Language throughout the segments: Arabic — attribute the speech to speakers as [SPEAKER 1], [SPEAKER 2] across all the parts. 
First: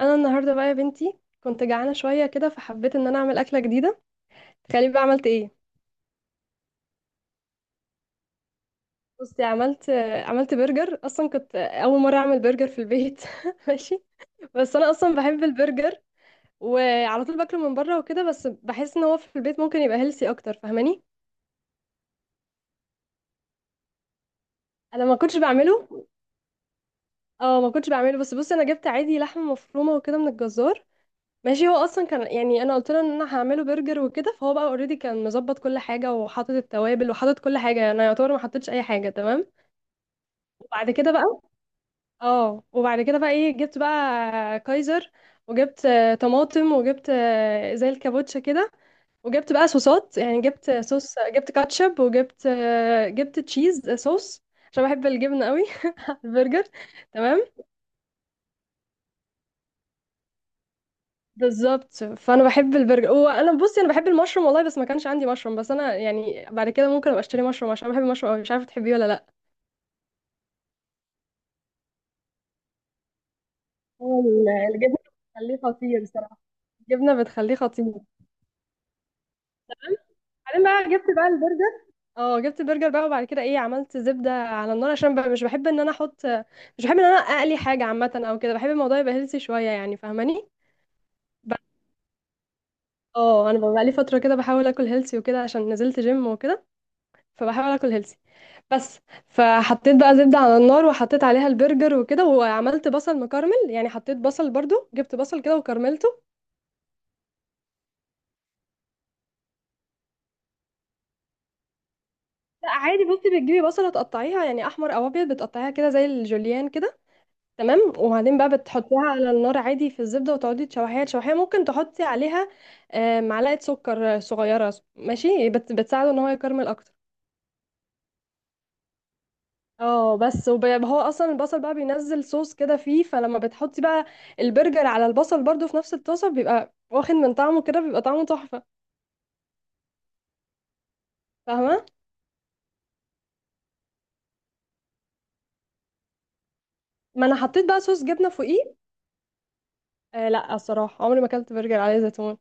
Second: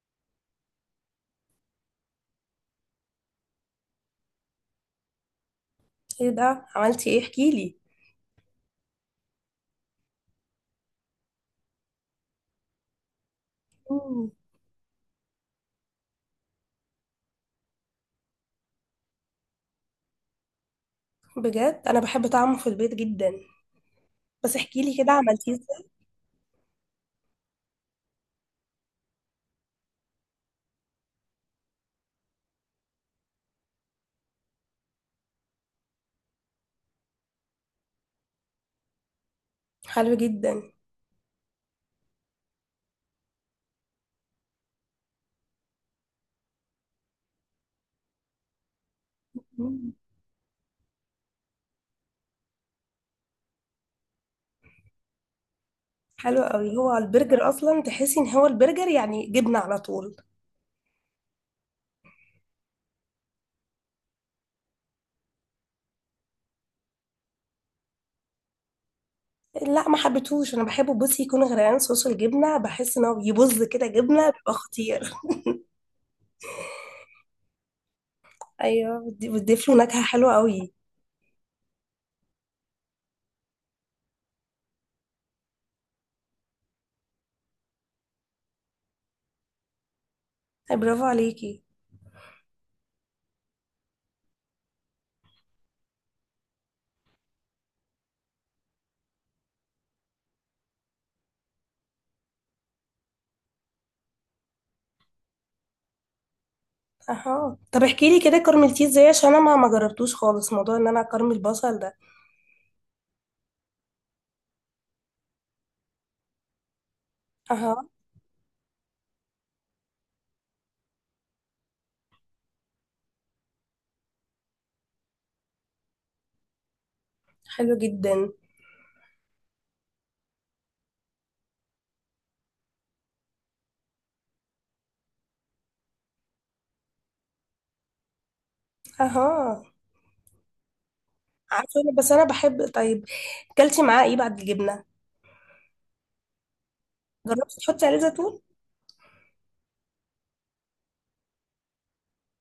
[SPEAKER 1] انا النهارده بقى يا بنتي كنت جعانه شويه كده، فحبيت ان انا اعمل اكله جديده. تخيلي بقى عملت ايه؟
[SPEAKER 2] ايه ده عملتي ايه احكيلي.
[SPEAKER 1] بصي عملت برجر. اصلا كنت اول مره اعمل برجر في البيت ماشي،
[SPEAKER 2] مم.
[SPEAKER 1] بس انا اصلا بحب البرجر وعلى طول باكله من بره وكده، بس بحس ان هو في البيت ممكن يبقى هيلسي اكتر. فاهماني،
[SPEAKER 2] بجد انا بحب طعمه في البيت جدا. بس احكيلي
[SPEAKER 1] انا
[SPEAKER 2] كده
[SPEAKER 1] ما كنتش
[SPEAKER 2] عملتيه
[SPEAKER 1] بعمله.
[SPEAKER 2] ازاي.
[SPEAKER 1] اه، ما كنتش بعمله. بس بصي، انا جبت عادي لحمه مفرومه وكده من الجزار. ماشي، هو اصلا كان يعني انا قلت له ان انا هعمله برجر وكده، فهو بقى اوريدي كان مظبط كل حاجه، وحاطط التوابل، وحاطط كل حاجه. انا يعتبر ما حطيتش اي حاجه. تمام،
[SPEAKER 2] حلو جدا.
[SPEAKER 1] وبعد كده بقى اه وبعد كده بقى ايه، جبت بقى كايزر، وجبت طماطم، وجبت زي الكابوتشا كده، وجبت بقى
[SPEAKER 2] مم.
[SPEAKER 1] صوصات. يعني جبت صوص، جبت كاتشب، وجبت آه، جبت تشيز صوص، عشان بحب الجبنه قوي على
[SPEAKER 2] حلو
[SPEAKER 1] البرجر.
[SPEAKER 2] قوي، هو
[SPEAKER 1] تمام،
[SPEAKER 2] البرجر اصلا تحسي ان هو البرجر يعني جبنه على طول.
[SPEAKER 1] بالظبط، فانا بحب البرجر. وانا بصي، انا بحب المشروم والله، بس ما كانش عندي مشروم. بس انا يعني بعد كده ممكن ابقى اشتري مشروم، عشان بحب المشروم أوي. مش عارفه تحبيه ولا لا.
[SPEAKER 2] لا ما حبيتهوش، انا بحبه بصي يكون غرقان صوص الجبنه، بحس ان هو يبز كده
[SPEAKER 1] هو
[SPEAKER 2] جبنه
[SPEAKER 1] ال-
[SPEAKER 2] بيبقى
[SPEAKER 1] الجبنة
[SPEAKER 2] خطير.
[SPEAKER 1] بتخليه خطير بصراحة. الجبنه بتخليه خطير.
[SPEAKER 2] ايوه بتضيف له نكهه حلوه
[SPEAKER 1] بعدين
[SPEAKER 2] قوي.
[SPEAKER 1] بقى جبت بقى البرجر اه جبت البرجر بقى. وبعد كده ايه، عملت زبده على النار، عشان بقى مش بحب ان انا احط مش بحب ان انا اقلي حاجه عامه او كده. بحب الموضوع يبقى هيلثي شويه، يعني فاهماني؟
[SPEAKER 2] أي برافو
[SPEAKER 1] ب-
[SPEAKER 2] عليكي.
[SPEAKER 1] اه انا بقى لي فتره كده بحاول اكل هيلثي وكده، عشان نزلت جيم وكده، فبحاول اكل هيلثي. بس، فحطيت بقى زبدة على النار، وحطيت عليها البرجر وكده، وعملت بصل مكرمل. يعني حطيت بصل برضو، جبت بصل كده وكرملته.
[SPEAKER 2] اها طب احكي لي كده كرملتيه ازاي، عشان انا ما جربتوش خالص موضوع ان انا اكرمل البصل ده.
[SPEAKER 1] لا عادي، بصي بتجيبي بصلة تقطعيها، يعني احمر او ابيض، بتقطعيها كده زي الجوليان كده.
[SPEAKER 2] اها
[SPEAKER 1] تمام، وبعدين بقى بتحطيها على النار عادي في الزبدة، وتقعدي تشوحيها تشوحيها. ممكن تحطي عليها معلقة سكر صغيرة. ماشي، بتساعده ان هو يكرمل اكتر.
[SPEAKER 2] حلو جدا.
[SPEAKER 1] اه بس، هو اصلا البصل بقى بينزل صوص كده فيه، فلما بتحطي بقى البرجر على البصل برضو في نفس الطاسه، بيبقى واخد من طعمه كده، بيبقى طعمه تحفه.
[SPEAKER 2] اها
[SPEAKER 1] فاهمه؟
[SPEAKER 2] بس انا بحب. طيب كلتي معاه ايه بعد الجبنه؟
[SPEAKER 1] ما انا
[SPEAKER 2] جربتي
[SPEAKER 1] حطيت بقى
[SPEAKER 2] تحطي عليه
[SPEAKER 1] صوص جبنه
[SPEAKER 2] زيتون؟
[SPEAKER 1] فوقيه. آه لا، الصراحه عمري ما اكلت برجر عليه زيتون.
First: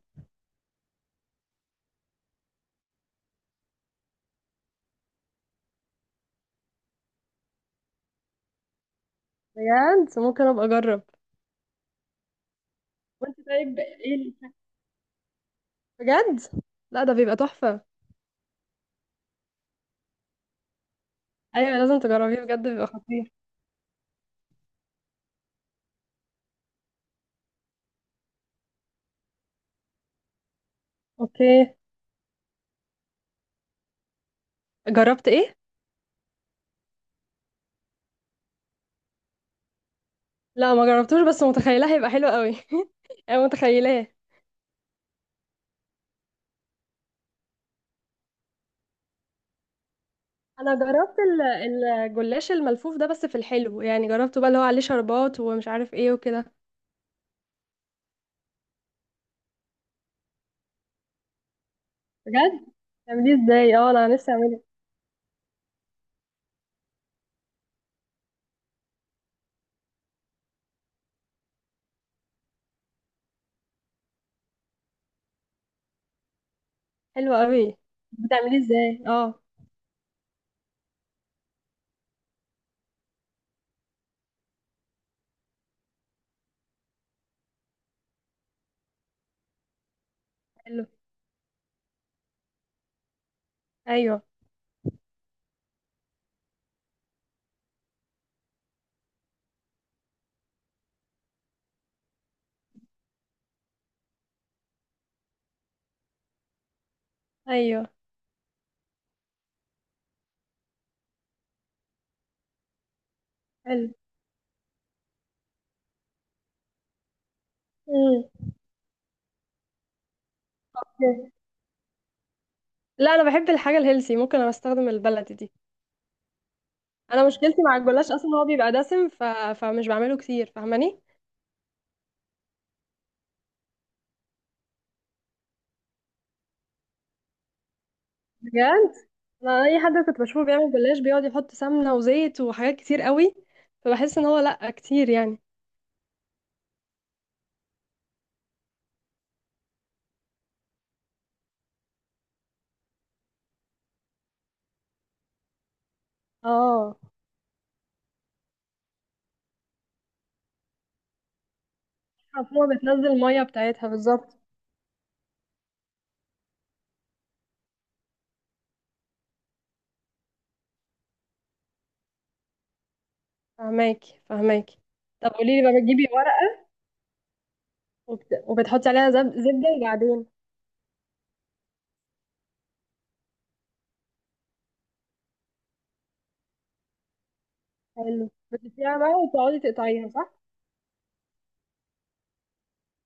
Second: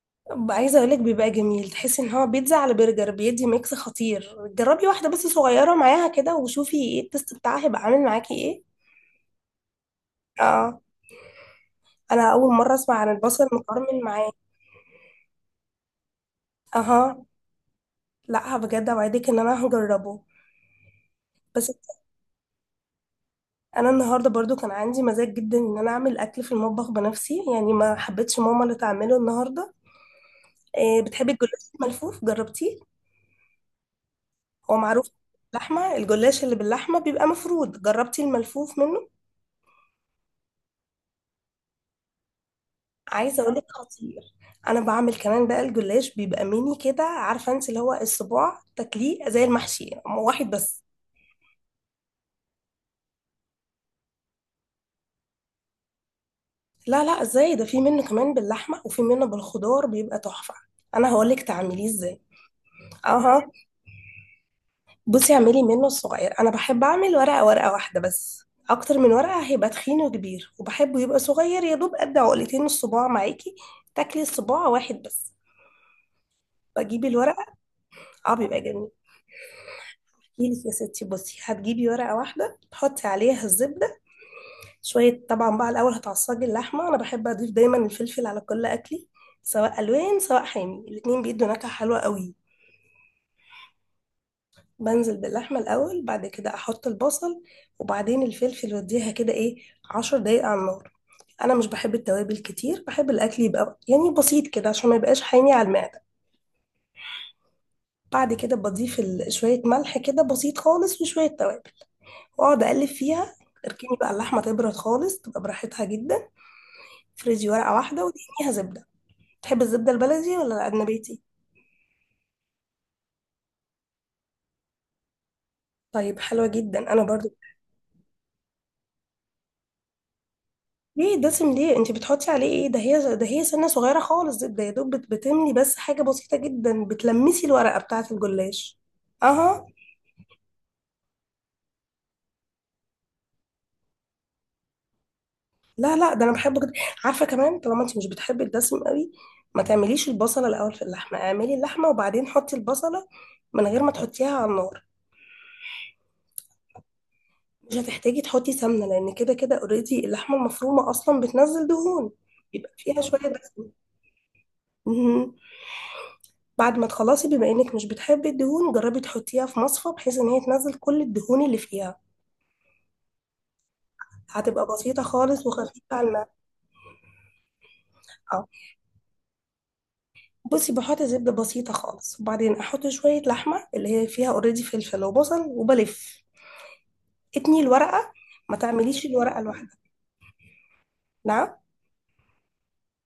[SPEAKER 2] عايزه اقول لك بيبقى جميل، تحسي ان هو بيتزا على برجر، بيدي ميكس خطير. جربي واحده بس صغيره معاها كده وشوفي ايه التست بتاعها هيبقى عامل معاكي ايه.
[SPEAKER 1] بجد ممكن ابقى
[SPEAKER 2] اه
[SPEAKER 1] اجرب.
[SPEAKER 2] انا اول مره اسمع عن
[SPEAKER 1] وانت
[SPEAKER 2] البصل
[SPEAKER 1] طيب،
[SPEAKER 2] المكرمل معاه.
[SPEAKER 1] بجد لا، ده
[SPEAKER 2] اها.
[SPEAKER 1] بيبقى تحفه.
[SPEAKER 2] لا بجد اوعدك ان انا هجربه. بس
[SPEAKER 1] ايوه، لازم تجربيه بجد، بيبقى خطير.
[SPEAKER 2] انا النهارده برضو كان عندي مزاج جدا ان انا اعمل اكل في المطبخ بنفسي، يعني ما حبيتش ماما اللي تعمله النهارده. إيه بتحبي الجلاش
[SPEAKER 1] اوكي،
[SPEAKER 2] الملفوف؟ جربتيه؟ هو معروف.
[SPEAKER 1] جربت ايه؟
[SPEAKER 2] اللحمة، الجلاش اللي باللحمة بيبقى مفرود، جربتي الملفوف منه؟
[SPEAKER 1] لا ما جربتوش، بس متخيلاه هيبقى حلو قوي
[SPEAKER 2] عايزة
[SPEAKER 1] انا
[SPEAKER 2] اقولك
[SPEAKER 1] متخيلاه.
[SPEAKER 2] خطير. انا بعمل كمان بقى الجلاش بيبقى ميني كده، عارفة انت اللي هو الصباع تاكليه زي المحشي. واحد
[SPEAKER 1] انا
[SPEAKER 2] بس.
[SPEAKER 1] الجلاش الملفوف ده بس في الحلو، يعني جربته بقى، اللي هو عليه شربات ومش عارف ايه وكده.
[SPEAKER 2] لا لا ازاي، ده في منه كمان باللحمة وفي منه بالخضار بيبقى تحفة. انا هقولك تعمليه ازاي.
[SPEAKER 1] بجد بتعمليه
[SPEAKER 2] اها
[SPEAKER 1] ازاي؟ اه، انا نفسي اعمله.
[SPEAKER 2] بصي اعملي منه الصغير. انا بحب اعمل ورقة ورقة واحدة بس. اكتر من ورقة هيبقى تخين وكبير، وبحبه يبقى صغير يا دوب قد عقلتين الصباع معاكي. تاكلي الصباع واحد بس. بجيب الورق.
[SPEAKER 1] حلو قوي.
[SPEAKER 2] اه
[SPEAKER 1] بتعمليه
[SPEAKER 2] بيبقى جميل.
[SPEAKER 1] ازاي؟ اه،
[SPEAKER 2] احكي لك يا ستي، بصي هتجيبي ورقه واحده تحطي عليها الزبده. شويه طبعا بقى، الاول هتعصجي اللحمه. انا بحب اضيف دايما الفلفل على كل اكلي، سواء الوان سواء حامي،
[SPEAKER 1] حلو.
[SPEAKER 2] الاتنين بيدوا نكهه حلوه قوي.
[SPEAKER 1] ايوه،
[SPEAKER 2] بنزل باللحمه الاول، بعد كده احط البصل، وبعدين الفلفل، واديها كده ايه، عشر دقايق على النار. انا مش بحب التوابل كتير، بحب الاكل يبقى يعني بسيط كده عشان ما يبقاش حامي على المعده.
[SPEAKER 1] ايوه،
[SPEAKER 2] بعد كده بضيف شويه ملح كده بسيط خالص وشويه توابل، واقعد اقلب فيها.
[SPEAKER 1] حلو.
[SPEAKER 2] اركني بقى اللحمه تبرد خالص تبقى براحتها جدا. افرزي ورقه واحده
[SPEAKER 1] مم.
[SPEAKER 2] ودهنيها زبده. تحب الزبده البلدي ولا النباتي؟
[SPEAKER 1] لا انا بحب الحاجه الهيلسي، ممكن انا استخدم البلدي دي.
[SPEAKER 2] طيب حلوه جدا انا
[SPEAKER 1] انا
[SPEAKER 2] برضو.
[SPEAKER 1] مشكلتي مع الجلاش اصلا هو بيبقى دسم، ف... فمش بعمله كتير. فاهماني؟
[SPEAKER 2] ليه دسم؟ ليه؟ انت بتحطي عليه ايه؟ ده هي ده هي سنه صغيره خالص زبده يا دوب بتملي بس حاجه بسيطه جدا، بتلمسي الورقه بتاعه الجلاش.
[SPEAKER 1] بجد انا
[SPEAKER 2] اها.
[SPEAKER 1] اي حد كنت بشوفه بيعمل جلاش، بيقعد يحط سمنه وزيت وحاجات كتير قوي، فبحس ان هو لا، كتير يعني.
[SPEAKER 2] لا لا ده انا بحبه جدا. عارفه كمان طالما انت مش بتحبي الدسم قوي، ما تعمليش البصله الاول في اللحمه، اعملي اللحمه وبعدين حطي البصله من غير ما تحطيها على النار.
[SPEAKER 1] اه،
[SPEAKER 2] مش هتحتاجي تحطي سمنة، لأن كده كده اوريدي اللحمة المفرومة أصلا بتنزل دهون.
[SPEAKER 1] هو
[SPEAKER 2] يبقى فيها
[SPEAKER 1] بتنزل
[SPEAKER 2] شوية
[SPEAKER 1] المية
[SPEAKER 2] دهون.
[SPEAKER 1] بتاعتها بالظبط.
[SPEAKER 2] مهم. بعد ما تخلصي، بما إنك مش بتحبي الدهون، جربي تحطيها في مصفى بحيث إن هي تنزل كل الدهون اللي فيها.
[SPEAKER 1] فهماكي،
[SPEAKER 2] هتبقى
[SPEAKER 1] فهماكي.
[SPEAKER 2] بسيطة
[SPEAKER 1] طب
[SPEAKER 2] خالص
[SPEAKER 1] قولي لي بقى،
[SPEAKER 2] وخفيفة على
[SPEAKER 1] بتجيبي
[SPEAKER 2] المعدة.
[SPEAKER 1] ورقة،
[SPEAKER 2] اه
[SPEAKER 1] وبتحطي عليها زبدة، وبعدين؟
[SPEAKER 2] بصي بحط زبدة بسيطة خالص، وبعدين أحط شوية لحمة اللي هي فيها اوريدي فلفل وبصل، وبلف اتني الورقة.
[SPEAKER 1] حلو،
[SPEAKER 2] ما
[SPEAKER 1] بتلفيها
[SPEAKER 2] تعمليش
[SPEAKER 1] بقى
[SPEAKER 2] الورقة
[SPEAKER 1] وتقعدي
[SPEAKER 2] لوحدها.
[SPEAKER 1] تقطعيها صح؟
[SPEAKER 2] نعم.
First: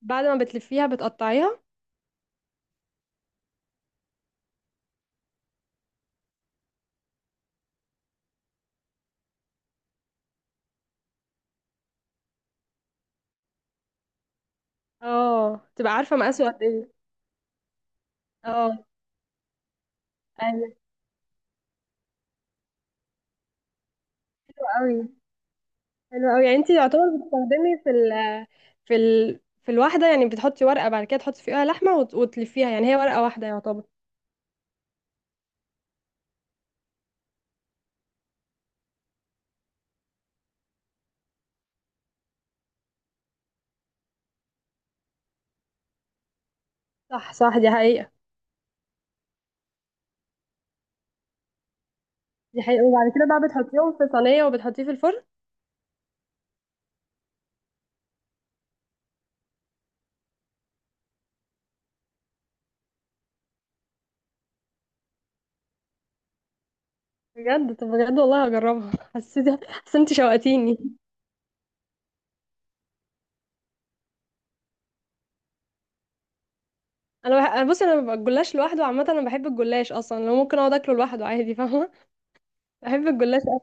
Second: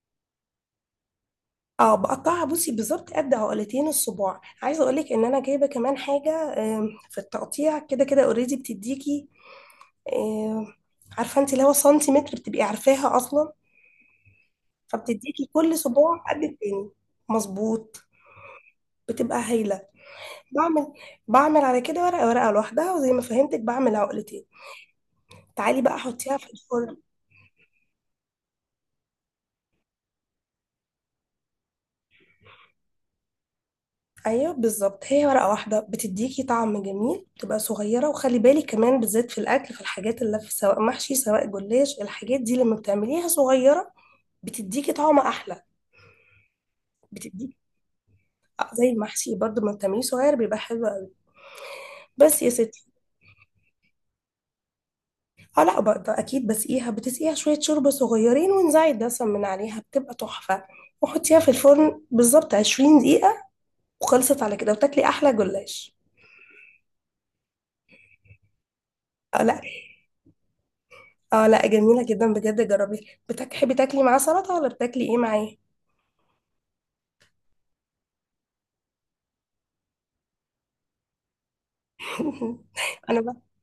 [SPEAKER 1] بعد ما بتلفيها بتقطعيها.
[SPEAKER 2] اه بقطعها بصي، بالظبط قد عقلتين الصباع. عايزه اقولك ان انا جايبه كمان حاجه. في التقطيع كده كده اوريدي بتديكي. آم، عارفه انت اللي هو سنتيمتر، بتبقي عارفاها اصلا، فبتديكي
[SPEAKER 1] اه،
[SPEAKER 2] كل
[SPEAKER 1] تبقى عارفة
[SPEAKER 2] صباع قد
[SPEAKER 1] مقاسه قد
[SPEAKER 2] التاني.
[SPEAKER 1] ايه.
[SPEAKER 2] مظبوط.
[SPEAKER 1] اه،
[SPEAKER 2] بتبقى هايله.
[SPEAKER 1] ايوه،
[SPEAKER 2] بعمل بعمل على كده ورقه ورقه لوحدها، وزي ما فهمتك بعمل عقلتين.
[SPEAKER 1] قوي.
[SPEAKER 2] تعالي بقى
[SPEAKER 1] حلو
[SPEAKER 2] حطيها
[SPEAKER 1] قوي.
[SPEAKER 2] في
[SPEAKER 1] يعني انتي
[SPEAKER 2] الفرن.
[SPEAKER 1] يعتبر بتستخدمي في الواحدة، يعني بتحطي ورقة، بعد كده تحطي فيها لحمة، وتلفيها. يعني هي ورقة واحدة يعتبر.
[SPEAKER 2] ايوه بالظبط، هي ورقه واحده بتديكي طعم جميل بتبقى صغيره. وخلي بالك كمان بالذات في الاكل، في الحاجات اللي في سواء محشي سواء جلاش، الحاجات دي لما بتعمليها صغيره بتديكي طعم احلى.
[SPEAKER 1] صح،
[SPEAKER 2] بتديكي
[SPEAKER 1] صح، دي حقيقة.
[SPEAKER 2] زي المحشي برضه لما بتعمليه صغير بيبقى حلو قوي. بس يا
[SPEAKER 1] دي حقيقة،
[SPEAKER 2] ستي.
[SPEAKER 1] وبعد كده بقى بتحطيهم في صينية، وبتحطيه في الفرن.
[SPEAKER 2] اه لا بقى اكيد بسقيها، بتسقيها شويه شوربه صغيرين وانزعي الدسم من عليها بتبقى تحفه. وحطيها في الفرن بالظبط 20 دقيقه، وخلصت على كده وتاكلي احلى جلاش.
[SPEAKER 1] بجد؟ طب بجد والله هجربها.
[SPEAKER 2] اه
[SPEAKER 1] حسيت
[SPEAKER 2] لا.
[SPEAKER 1] حسيت انت شوقتيني.
[SPEAKER 2] اه لا، جميلة جدا بجد. جربي. بتحبي تاكلي معاه سلطة ولا بتاكلي ايه معاه؟
[SPEAKER 1] انا بصي، انا ببقى الجلاش لوحده عامه. انا بحب الجلاش اصلا، لو ممكن اقعد اكله لوحده عادي. فاهمه، بحب
[SPEAKER 2] انا بقى
[SPEAKER 1] الجلاش أوي.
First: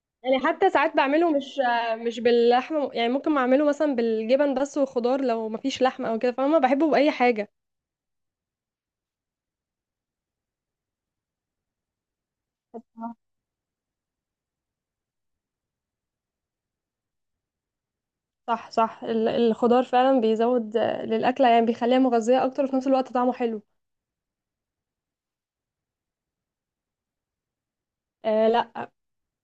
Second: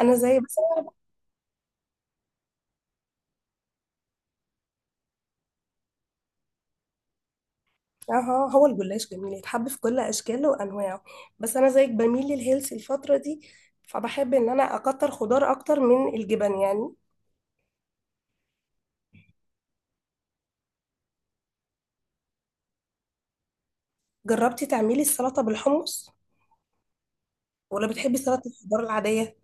[SPEAKER 2] انا زي
[SPEAKER 1] يعني
[SPEAKER 2] بس.
[SPEAKER 1] حتى ساعات بعمله مش باللحمه، يعني ممكن اعمله مثلا بالجبن بس والخضار، لو مفيش لحمه او كده. فاهمه، بحبه باي حاجه.
[SPEAKER 2] اه هو الجلاش جميل يتحب في كل اشكاله وانواعه. بس انا زيك بميل للهيلث الفترة دي، فبحب ان انا اكتر خضار اكتر من الجبن يعني.
[SPEAKER 1] صح، صح، الخضار فعلا بيزود للاكله، يعني بيخليها مغذيه اكتر، وفي نفس الوقت طعمه حلو.
[SPEAKER 2] جربتي تعملي السلطة بالحمص، ولا بتحبي سلطة
[SPEAKER 1] آه لا،
[SPEAKER 2] الخضار العادية؟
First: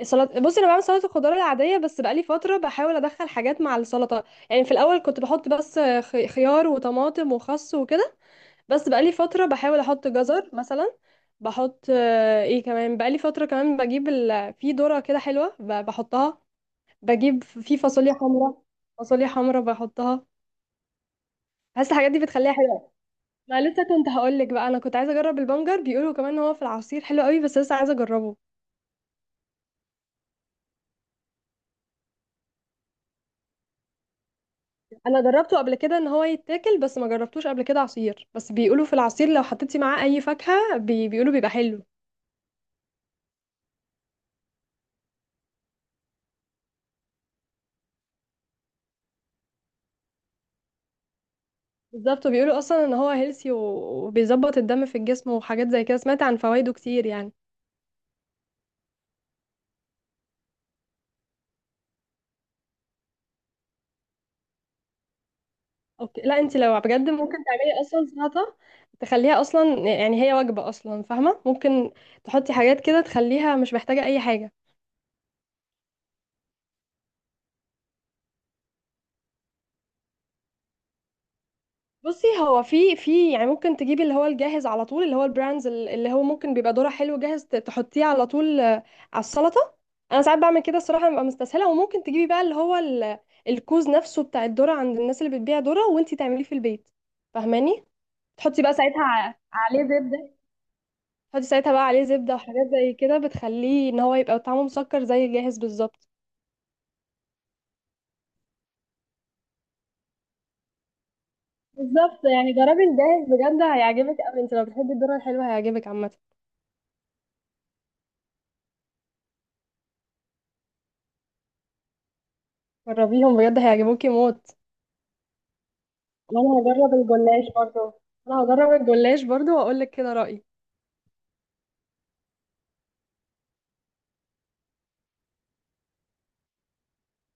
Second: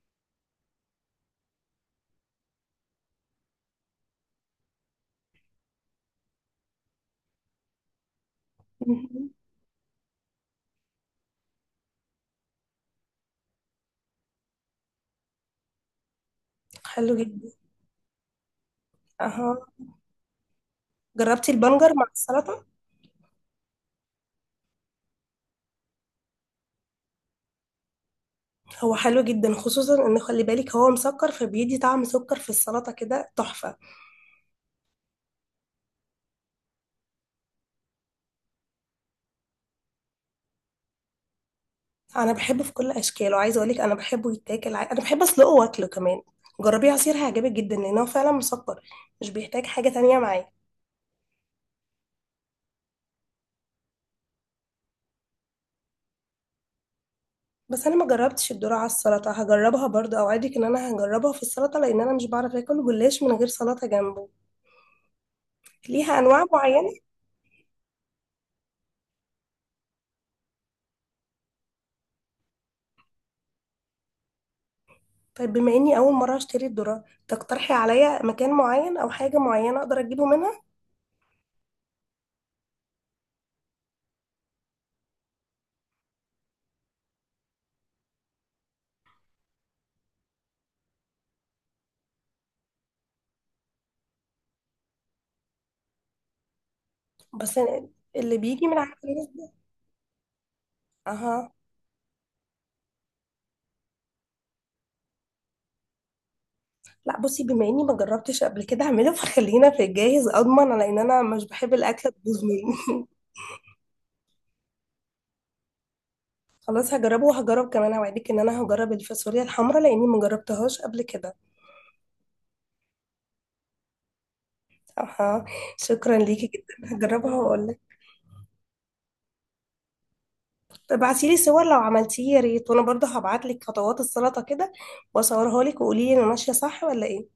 [SPEAKER 1] السلطه بصي، انا بعمل سلطه الخضار العاديه، بس بقالي فتره بحاول ادخل حاجات مع السلطه. يعني في الاول كنت بحط بس خيار وطماطم وخس وكده، بس بقالي
[SPEAKER 2] مهم.
[SPEAKER 1] فتره بحاول احط جزر مثلا. بحط آه، ايه كمان، بقالي فتره كمان بجيب في ذره كده حلوه، بحطها.
[SPEAKER 2] حلو
[SPEAKER 1] بجيب
[SPEAKER 2] جدا.
[SPEAKER 1] في فاصوليا حمراء، فاصوليا
[SPEAKER 2] اها.
[SPEAKER 1] حمراء بحطها.
[SPEAKER 2] جربتي
[SPEAKER 1] بحس
[SPEAKER 2] البنجر مع
[SPEAKER 1] الحاجات دي بتخليها
[SPEAKER 2] السلطة؟
[SPEAKER 1] حلوه. ما لسه كنت هقول لك بقى، انا كنت عايزه اجرب البنجر، بيقولوا كمان ان هو في العصير حلو قوي، بس لسه عايزه اجربه.
[SPEAKER 2] هو حلو جدا، خصوصا ان خلي بالك هو مسكر فبيدي طعم سكر في السلطة كده تحفة.
[SPEAKER 1] انا جربته قبل كده ان هو يتاكل، بس ما جربتوش قبل كده عصير. بس بيقولوا في العصير لو حطيتي معاه اي فاكهة، بيقولوا بيبقى حلو.
[SPEAKER 2] انا بحبه في كل اشكاله، عايزه اقول لك انا بحبه يتاكل، انا بحب اسلقه واكله كمان. جربيه عصير هيعجبك جدا لان هو فعلا مسكر، مش بيحتاج حاجه تانية معاه.
[SPEAKER 1] بالظبط، وبيقولوا اصلا ان هو هيلثي، وبيظبط الدم في الجسم وحاجات زي كده. سمعت عن فوائده كتير يعني.
[SPEAKER 2] بس انا ما جربتش الذره على السلطه، هجربها برضه اوعدك ان انا هجربها في السلطه، لان انا مش بعرف اكل جلاش من غير سلطه جنبه. ليها
[SPEAKER 1] اوكي، لا
[SPEAKER 2] انواع
[SPEAKER 1] انت لو
[SPEAKER 2] معينه.
[SPEAKER 1] بجد ممكن تعملي اصلا سلطة، تخليها اصلا يعني هي وجبة اصلا. فاهمة، ممكن تحطي حاجات كده تخليها مش محتاجة اي حاجة.
[SPEAKER 2] طيب بما اني اول مره اشتري الذره، تقترحي عليا مكان معين او حاجه معينه اقدر اجيبه منها؟
[SPEAKER 1] بصي، هو في يعني، ممكن تجيبي اللي هو الجاهز على طول، اللي هو البراندز، اللي هو ممكن بيبقى دورة حلو جاهز، تحطيه على طول على السلطة. انا ساعات بعمل كده الصراحة، ببقى مستسهلة. وممكن تجيبي بقى اللي هو الكوز نفسه بتاع الذرة، عند الناس اللي بتبيع ذرة، وانتي تعمليه في البيت.
[SPEAKER 2] بس
[SPEAKER 1] فاهماني،
[SPEAKER 2] اللي
[SPEAKER 1] تحطي
[SPEAKER 2] بيجي
[SPEAKER 1] بقى
[SPEAKER 2] من عند
[SPEAKER 1] ساعتها
[SPEAKER 2] الناس ده.
[SPEAKER 1] عليه زبدة. تحطي
[SPEAKER 2] اها.
[SPEAKER 1] ساعتها بقى عليه زبدة وحاجات زي كده، بتخليه ان هو يبقى طعمه مسكر زي الجاهز بالظبط.
[SPEAKER 2] لا بصي بما اني ما جربتش قبل كده اعمله، فخلينا في الجاهز اضمن، على ان انا مش بحب الاكله
[SPEAKER 1] بالظبط،
[SPEAKER 2] تبوظ
[SPEAKER 1] يعني جربي
[SPEAKER 2] مني.
[SPEAKER 1] الجاهز بجد، هيعجبك قوي. انت لو بتحبي الذرة الحلوة هيعجبك عامة.
[SPEAKER 2] خلاص هجربه. وهجرب كمان اوعدك ان انا هجرب الفاصوليا الحمراء لاني ما جربتهاش قبل كده.
[SPEAKER 1] جربيهم بجد، هيعجبوكي موت.
[SPEAKER 2] اها. شكرا ليكي
[SPEAKER 1] وانا
[SPEAKER 2] جدا،
[SPEAKER 1] هجرب
[SPEAKER 2] هجربها
[SPEAKER 1] الجلاش
[SPEAKER 2] واقول لك.
[SPEAKER 1] برضو. انا هجرب الجلاش برضو واقول لك كده رأيي.
[SPEAKER 2] ابعتي لي صور لو عملتيه يا ريت، وانا برضه هبعت لك خطوات السلطه كده واصورها لك، وقولي لي انا ماشيه صح ولا ايه.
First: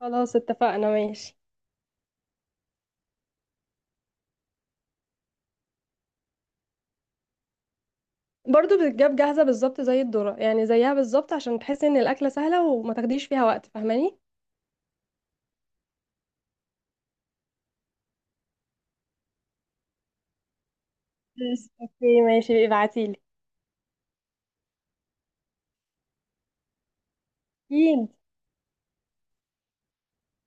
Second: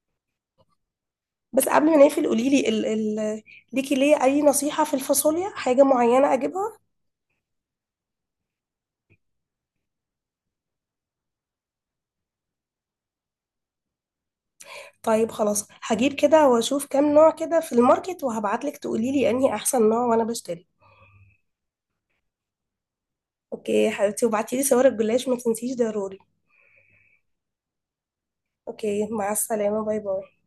[SPEAKER 1] خلاص اتفقنا، ماشي.
[SPEAKER 2] بس قبل ما نقفل قولي لي ال ال ليكي ليه اي نصيحه في الفاصوليا، حاجه معينه اجيبها؟
[SPEAKER 1] برضو بتتجاب جاهزة بالظبط زي الذرة، يعني زيها بالظبط، عشان تحسي ان الأكلة سهلة وما تاخديش فيها وقت. فاهماني؟
[SPEAKER 2] طيب خلاص هجيب كده واشوف كام نوع كده في الماركت، وهبعتلك تقوليلي انهي احسن نوع وانا بشتري.
[SPEAKER 1] بس اوكي، ماشي، ابعتيلي.
[SPEAKER 2] اوكي يا حبيبتي، وبعتيلي صور الجلاش ما تنسيش ضروري.
[SPEAKER 1] اكيد.
[SPEAKER 2] اوكي مع السلامة، باي باي.